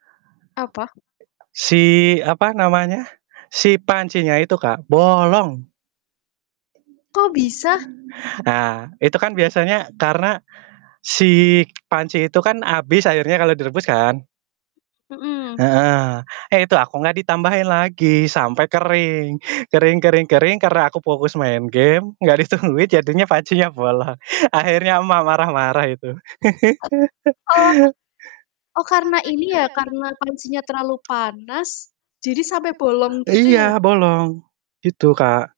Apa? Si apa namanya, si pancinya itu, Kak, bolong. Kok bisa? Ah, itu kan biasanya karena si panci itu kan abis airnya kalau direbus kan. Mmm. Heeh. Eh, itu aku nggak ditambahin lagi sampai kering. Kering kering kering, karena aku fokus main game, nggak ditungguin, jadinya pancinya bolong. Akhirnya emak marah-marah itu. Oh. Oh, karena ini ya, karena pancinya terlalu panas jadi sampe bolong gitu Iya ya? bolong, gitu, Mmm. Kak.